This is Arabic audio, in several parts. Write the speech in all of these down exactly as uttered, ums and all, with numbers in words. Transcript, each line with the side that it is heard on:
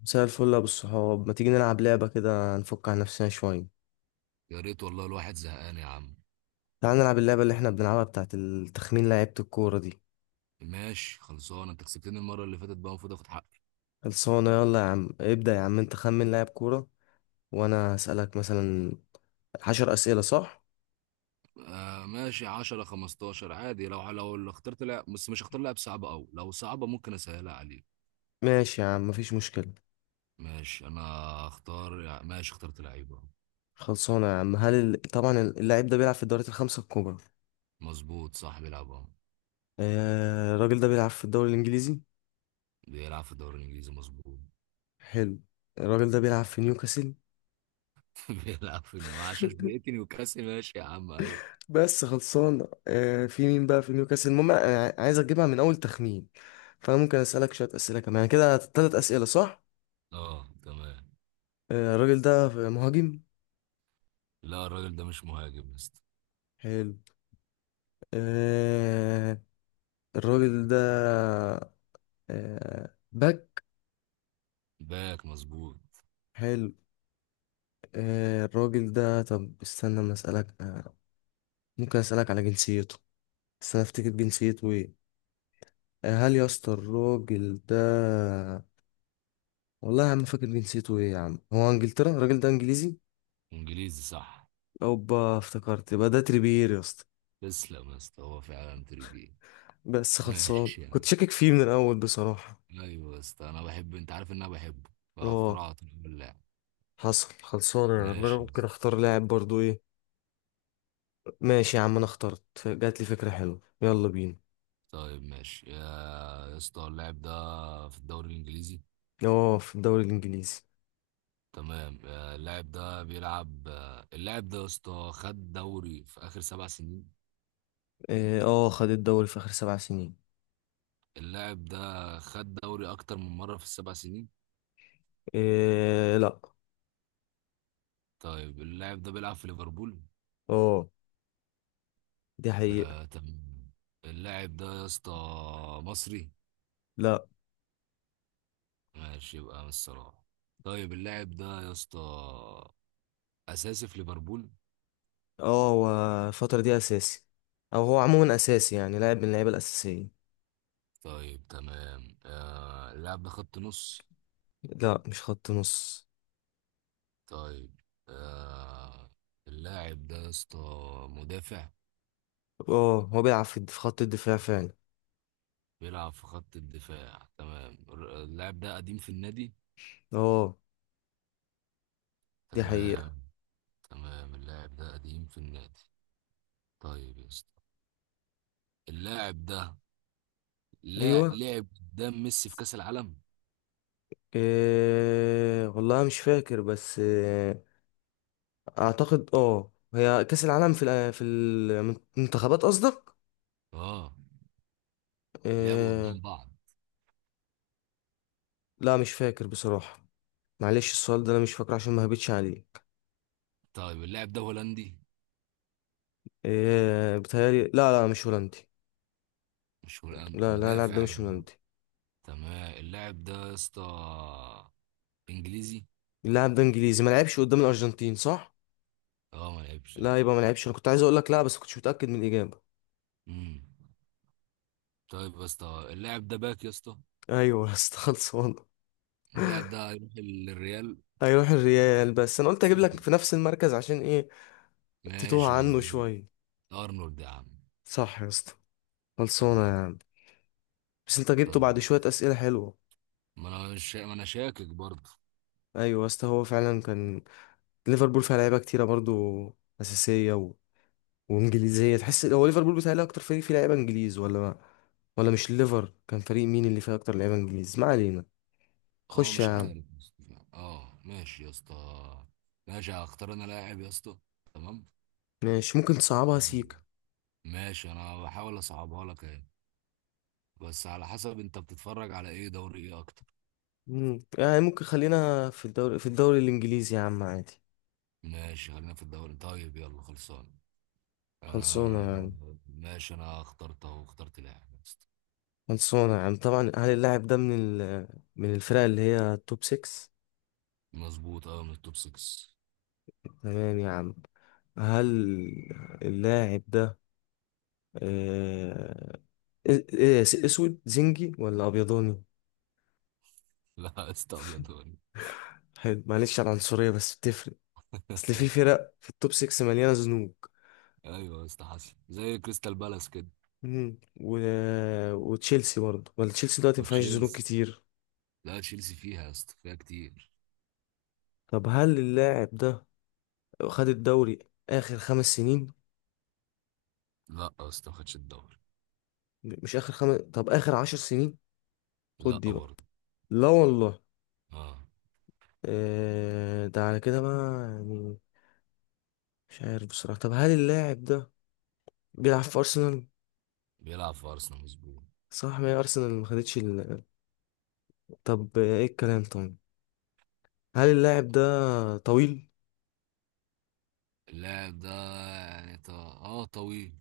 left: مساء الفل يا ابو الصحاب، ما تيجي نلعب لعبة كده نفك عن نفسنا شوية؟
right: يا ريت والله الواحد زهقان يا عم.
left: تعال نلعب اللعبة اللي احنا بنلعبها بتاعت التخمين لعيبة الكورة دي.
right: ماشي خلصان، انت كسبتني المرة اللي فاتت، بقى المفروض اخد حقي.
left: خلصانة، يلا يا عم ابدأ. يا عم انت خمن لاعب كورة وانا هسألك مثلا عشر أسئلة صح؟
right: آه ماشي، عشرة خمستاشر عادي، لو لو لو اخترت لعب، بس مش هختار لعب صعب قوي، لو صعبة ممكن اسهلها عليك.
left: ماشي يا عم مفيش مشكلة.
right: ماشي انا اختار، ماشي اخترت لعيبة.
left: خلصانة يا عم. هل ال... طبعا اللاعب ده بيلعب في الدوريات الخمسة الكبرى؟
right: مظبوط، صح، بيلعب اهو.
left: آه... الراجل ده بيلعب في الدوري الإنجليزي؟
right: بيلعب في الدوري الانجليزي مظبوط.
left: حلو. الراجل ده بيلعب في نيوكاسل.
right: بيلعب في نيو، عشان فرقتي نيوكاسل، ماشي يا عم، ايوه.
left: بس خلصان. آه، في مين بقى في نيوكاسل؟ المهم انا عايز اجيبها من اول تخمين، فانا ممكن اسالك شويه اسئله كمان، يعني كده ثلاث اسئله صح؟
right: اه تمام.
left: آه، الراجل ده مهاجم؟
right: لا الراجل ده مش مهاجم يا اسطى.
left: حلو. آه، الراجل ده آه، باك؟
right: باك مظبوط.
left: حلو. آه، الراجل ده، طب استنى ما اسالك. آه، ممكن اسالك على جنسيته؟ استنى افتكر جنسيته ايه. آه، هل يا اسطى الراجل ده، والله يا عم ما فاكر جنسيته ايه يا عم. هو انجلترا؟ الراجل ده انجليزي؟
right: انجليزي صح.
left: اوبا افتكرت، يبقى ده تريبيير يا اسطى.
right: تسلم يا اسطى، هو فعلا تريبي.
left: بس خلصان،
right: ماشي يا
left: كنت
right: عم.
left: شاكك فيه من الاول بصراحة.
right: ايوه يا اسطى، انا بحب، انت عارف ان انا بحبه،
left: اه
right: فاخترعت اللاعب.
left: حصل. خلصان يا عم. انا
right: ماشي يا
left: ممكن
right: اسطى.
left: اختار لاعب برضو، ايه؟ ماشي يا عم انا اخترت، ف- جات لي فكرة حلوة يلا بينا.
right: طيب ماشي يا يا اسطى، اللاعب ده في الدوري الانجليزي.
left: اه في الدوري الانجليزي.
right: تمام، آه، اللاعب ده بيلعب، آه، اللاعب ده يا اسطى خد دوري في اخر سبع سنين.
left: اه، آه، خد الدوري في اخر سبع سنين.
right: اللاعب ده خد دوري اكتر من مره في السبع سنين.
left: إيه لا.
right: طيب اللاعب ده بيلعب في ليفربول.
left: اه دي حقيقة.
right: آه تمام. اللاعب ده يا اسطى مصري.
left: لا.
right: ماشي، يبقى من الصراحه. طيب اللاعب ده يا اسطى اساسي في ليفربول.
left: اه هو الفترة دي اساسي، او هو عموما اساسي يعني لاعب من اللعيبة الاساسية.
right: طيب تمام. آه اللاعب ده خط نص.
left: لا مش خط نص.
right: طيب. آه اللاعب ده يا اسطى مدافع.
left: اه هو بيلعب في في خط الدفاع فعلا.
right: بيلعب في خط الدفاع تمام. الر- اللاعب ده قديم في النادي.
left: اه دي
right: تمام.
left: حقيقة.
right: تمام اللاعب ده قديم في النادي. طيب يا اسطى، اللاعب ده لا
left: أيوة.
right: لعب قدام ميسي في كأس العالم.
left: إيه والله مش فاكر بس إيه. أعتقد أه هي كأس العالم في الأ- في المنتخبات قصدك.
right: اه لعبوا
left: إيه.
right: قدام بعض.
left: لا مش فاكر بصراحة. معلش السؤال ده أنا مش فاكر عشان ما هبتش عليك.
right: طيب اللاعب ده هولندي.
left: إيه بتهيألي، لا لا مش هولندي.
right: مش هولندي
left: لا لا اللاعب ده
right: مدافع.
left: مش هولندي.
right: تمام اللاعب ده يا اسطى انجليزي.
left: اللاعب ده إنجليزي؟ ما لعبش قدام الأرجنتين صح؟
right: اه ما لعبش لا.
left: لا يبقى ما لعبش. أنا كنت عايز أقول لك لا بس كنتش متأكد من الإجابة.
right: امم طيب يا اسطى، اللاعب ده باك يا اسطى.
left: أيوة استخلص والله.
right: اللاعب ده هيروح للريال.
left: هيروح الريال؟ بس أنا قلت أجيب لك في نفس المركز عشان إيه، تتوه
right: ماشي
left: عنه
right: مظبوط.
left: شوية.
right: ارنولد يا عم.
left: صح يا اسطى. خلصانة يا
right: تمام.
left: عم. بس انت جبته
right: طيب
left: بعد شوية أسئلة حلوة.
right: ما انا مش ما انا شاكك برضه.
left: أيوة يا اسطى هو فعلا كان. ليفربول فيها لعيبة كتيرة برضو أساسية و... وإنجليزية تحس. هو ليفربول بيتهيألي أكتر فريق فيه لعيبة إنجليز، ولا ما... ولا مش الليفر؟ كان فريق مين اللي فيه أكتر لعيبة إنجليز؟ ما علينا،
right: اه
left: خش يا
right: مش عارف
left: عم.
right: يا اسطى. اه ماشي يا اسطى. ماشي هختار انا لاعب يا اسطى. تمام.
left: ماشي، ممكن تصعبها
right: تمام.
left: سيكا.
right: ماشي انا بحاول اصعبها لك اهي، بس على حسب انت بتتفرج على ايه، دوري ايه اكتر.
left: مم. يعني ممكن خلينا في الدوري في الدوري الإنجليزي يا عم عادي.
right: ماشي خلينا في الدوري، طيب يلا خلصان.
left: خلصانة
right: آه
left: يعني.
right: ماشي، انا اخترت اهو، اخترت لاعب يا اسطى.
left: خلصانة يا عم. طبعا هل اللاعب ده من ال... من الفرق اللي هي توب ستة؟
right: مظبوط اه من التوب ستة.
left: تمام يا عم. هل اللاعب ده آه، إيه- إيه، اسود زنجي ولا ابيضاني؟
right: لا يا اسطى ابيض وأبيض.
left: حلو، معلش على العنصرية بس بتفرق. اصل في فرق في التوب ستة مليانة زنوج.
right: ايوه يا اسطى حصل، زي كريستال بالاس كده.
left: مم. و... وتشيلسي برضه؟ ولا تشيلسي دلوقتي ما فيهاش زنوج
right: وتشيلسي،
left: كتير؟
right: لا تشيلسي فيها يا اسطى، فيها كتير.
left: طب هل اللاعب ده خد الدوري اخر خمس سنين؟
right: لا يا اسطى ما خدش الدوري.
left: مش اخر خمس، طب اخر عشر سنين،
right: لا
left: خد دي بقى؟
right: برضه.
left: لا والله.
right: اه
left: آه، ده على كده بقى يعني. مش عارف بصراحة. طب هل اللاعب ده بيلعب في أرسنال؟
right: بيلعب في ارسنال مظبوط.
left: صح، ما هي أرسنال ما خدتش ال... طب إيه الكلام طيب؟ هل اللاعب ده طويل؟
right: اللاعب ده يعني ط... اه طويل.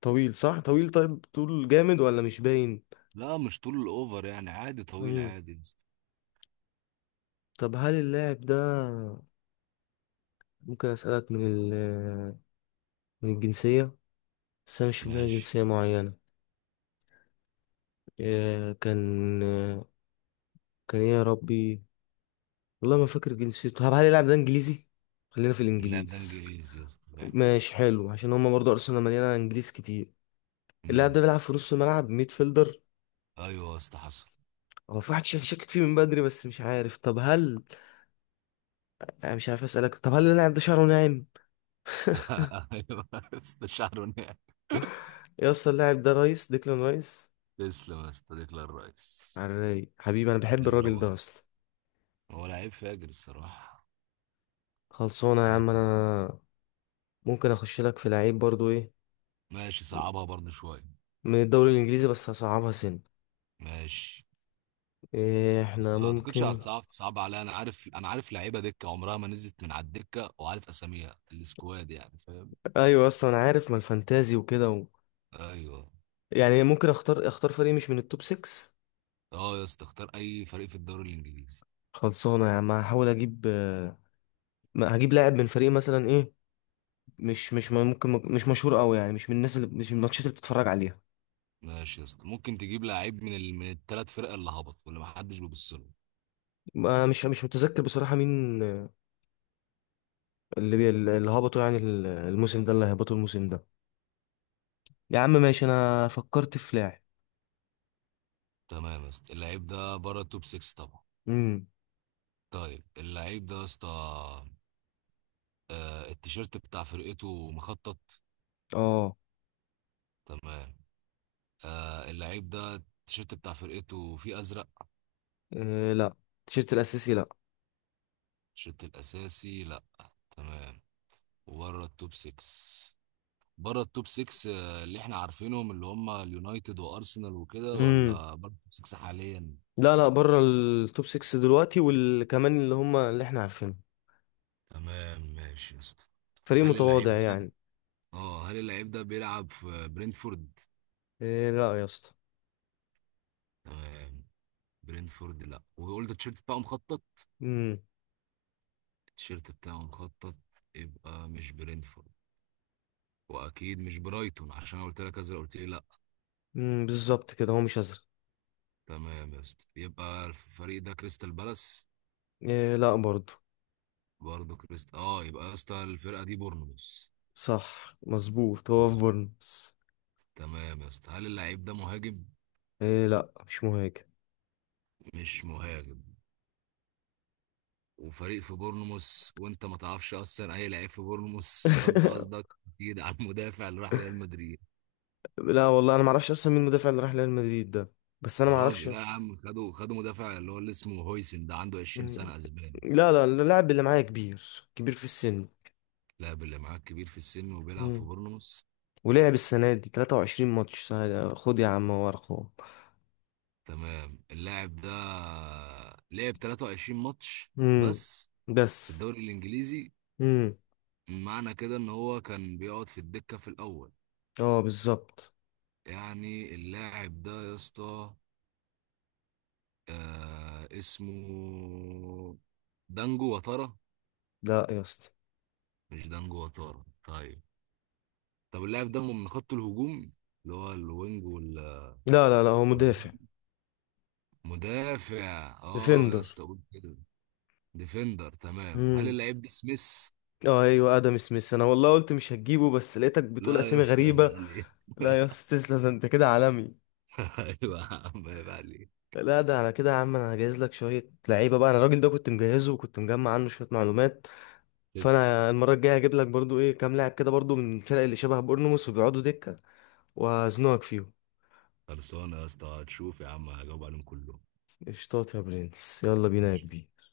left: طويل صح؟ طويل طيب، طول جامد ولا مش باين؟
right: لا مش طول الاوفر، يعني عادي، طويل
left: مم.
right: عادي يا اسطى.
left: طب هل اللاعب ده، ممكن أسألك من ال... من الجنسية؟ بس أنا مش في دماغي
right: ماشي.
left: جنسية معينة. إيه كان، كان إيه يا ربي؟ والله ما فاكر جنسيته. طب هل اللاعب ده إنجليزي؟ خلينا في
right: اللاعب ده
left: الإنجليز.
right: انجليزي يا اسطى فعلا.
left: ماشي حلو، عشان هما برضه أرسنال مليانة إنجليز كتير. اللاعب
right: امم
left: ده بيلعب في نص الملعب، ميد فيلدر.
right: ايوه يا اسطى حصل.
left: هو في واحد شك- شاكك فيه من بدري بس مش عارف. طب هل، أنا مش عارف اسالك، طب هل اللاعب ده شعره ناعم؟
right: ايوه استشعر ونعم.
left: إيه يا اسطى، اللاعب ده رايس، ديكلان رايس.
right: تسلم يا صديقي الرئيس.
left: على الرايق حبيبي، انا بحب الراجل
right: نضربها
left: ده
right: كده،
left: اصلا.
right: هو لعيب فاجر الصراحة.
left: خلصانه يا عم. انا ممكن اخش لك في لعيب برضو، ايه،
right: ماشي صعبها برضه شوية.
left: من الدوري الانجليزي بس هصعبها سن.
right: ماشي،
left: إيه
right: بس
left: احنا
right: ما اعتقدش
left: ممكن.
right: هتصعب، تصعب عليها، انا عارف انا عارف لعيبة دكة عمرها ما نزلت من على الدكة، وعارف اساميها، السكواد يعني، فاهم.
left: ايوه اصلا انا عارف، ما الفانتازي وكده و...
right: ايوه.
left: يعني ممكن اختار اختار فريق مش من التوب ستة.
right: اه يا اسطى اختار اي فريق في الدوري الانجليزي.
left: خلصانه يا عم هحاول اجيب. آه، ما هجيب لاعب من فريق مثلا إيه، مش مش ممكن مش مشهور قوي، يعني مش من الناس اللي، مش من الماتشات اللي بتتفرج عليها.
right: ماشي يا اسطى، ممكن تجيب لعيب من ال... من الثلاث فرق اللي هبطوا واللي ما حدش بيبص له.
left: ما- مش مش متذكر بصراحة مين اللي بي... اللي هبطوا يعني ال- الموسم ده، اللي هبطوا الموسم ده. يا عم ماشي، انا فكرت في لاعب.
right: تمام يا اسطى، اللعيب ده بره التوب ستة طبعا.
left: امم.
right: طيب اللعيب ده يا اسطى، آه، التيشيرت بتاع فرقته مخطط.
left: اه.
right: تمام. آه، اللعيب ده التيشيرت بتاع فرقته فيه ازرق.
left: إيه، لا التيشيرت الاساسي لا.
right: التيشيرت الاساسي لا. تمام. وبره التوب ستة، بره التوب ستة آه، اللي احنا عارفينهم اللي هم اليونايتد وارسنال وكده،
left: امم.
right: ولا بره التوب ستة حاليا.
left: لا لا بره التوب ستة دلوقتي والكمان اللي هم اللي احنا عارفينه.
right: تمام ماشي يا اسطى.
left: فريق
right: هل
left: متواضع
right: اللعيب ده،
left: يعني.
right: اه هل اللعيب ده بيلعب في برينتفورد؟
left: إيه لا يا اسطى.
right: تمام. برينتفورد لا، وقلت التيشيرت بتاعه مخطط.
left: امم.
right: التيشيرت بتاعه مخطط، يبقى مش برينفورد. واكيد مش برايتون، عشان أنا قلت لك ازرق قلت لي لا.
left: امم بالظبط كده هو مش ازرق.
right: تمام يا اسطى، يبقى الفريق ده كريستال بالاس.
left: إيه لا برضه.
right: برضه كريست اه يبقى يا اسطى الفرقه دي بورنموث.
left: صح مظبوط هو في بورنموث.
right: تمام يا اسطى، هل اللعيب ده مهاجم؟
left: إيه لا مش مهاجم.
right: مش مهاجم. وفريق في بورنموث، وانت ما تعرفش اصلا اي لعيب في بورنموث، فانت قصدك اكيد على المدافع اللي راح ريال مدريد.
left: لا والله انا ما اعرفش اصلا مين المدافع اللي راح ريال مدريد ده. بس انا
right: يا
left: ما اعرفش.
right: راجل لا يا عم، خدوا خدوا مدافع اللي هو اللي اسمه هويسن ده، عنده عشرين
left: مم.
right: سنه، اسباني.
left: لا لا اللاعب اللي معايا كبير، كبير في السن.
right: اللاعب اللي معاك كبير في السن وبيلعب في
left: مم.
right: بورنموث.
left: ولعب السنه دي ثلاثة وعشرين ماتش سهل. خد يا عم هو ارقام.
right: تمام اللاعب ده لعب تلاتة وعشرين ماتش
left: مم.
right: بس في
left: بس.
right: الدوري الإنجليزي،
left: مم.
right: معنى كده إن هو كان بيقعد في الدكة في الأول.
left: اه بالظبط.
right: يعني اللاعب ده يا اسطى، آه اسمه دانجو وتارا.
left: لا يا اسطى.
right: مش دانجو وتارا طيب. طب اللاعب ده من خط الهجوم، اللي هو الوينج وال-
left: لا لا لا هو مدافع.
right: والمدافع. اه يا
left: ديفندر.
right: اسطى قول كده، ديفندر. تمام. هل
left: مم.
right: اللاعب ده سميث؟
left: اه ايوه ادم سميث. انا والله قلت مش هتجيبه بس لقيتك بتقول
right: لا يا
left: اسامي
right: اسطى عيب
left: غريبه.
right: عليك.
left: لا يا اسطى تسلم، ده انت كده عالمي.
right: ايوه يا عم عيب عليك.
left: لا ده على كده يا عم، انا هجهز لك شويه لعيبه بقى. انا الراجل ده كنت مجهزه وكنت مجمع عنه شويه معلومات.
right: تسلم.
left: فانا المره الجايه هجيب لك برضو ايه كام لاعب كده برضو من الفرق اللي شبه بورنموث وبيقعدوا دكه، وهزنقك فيهم.
right: خلصانه يا اسطى، هتشوف يا عم هجاوب عليهم كلهم.
left: قشطات يا برنس، يلا بينا يا
right: ماشي
left: كبير.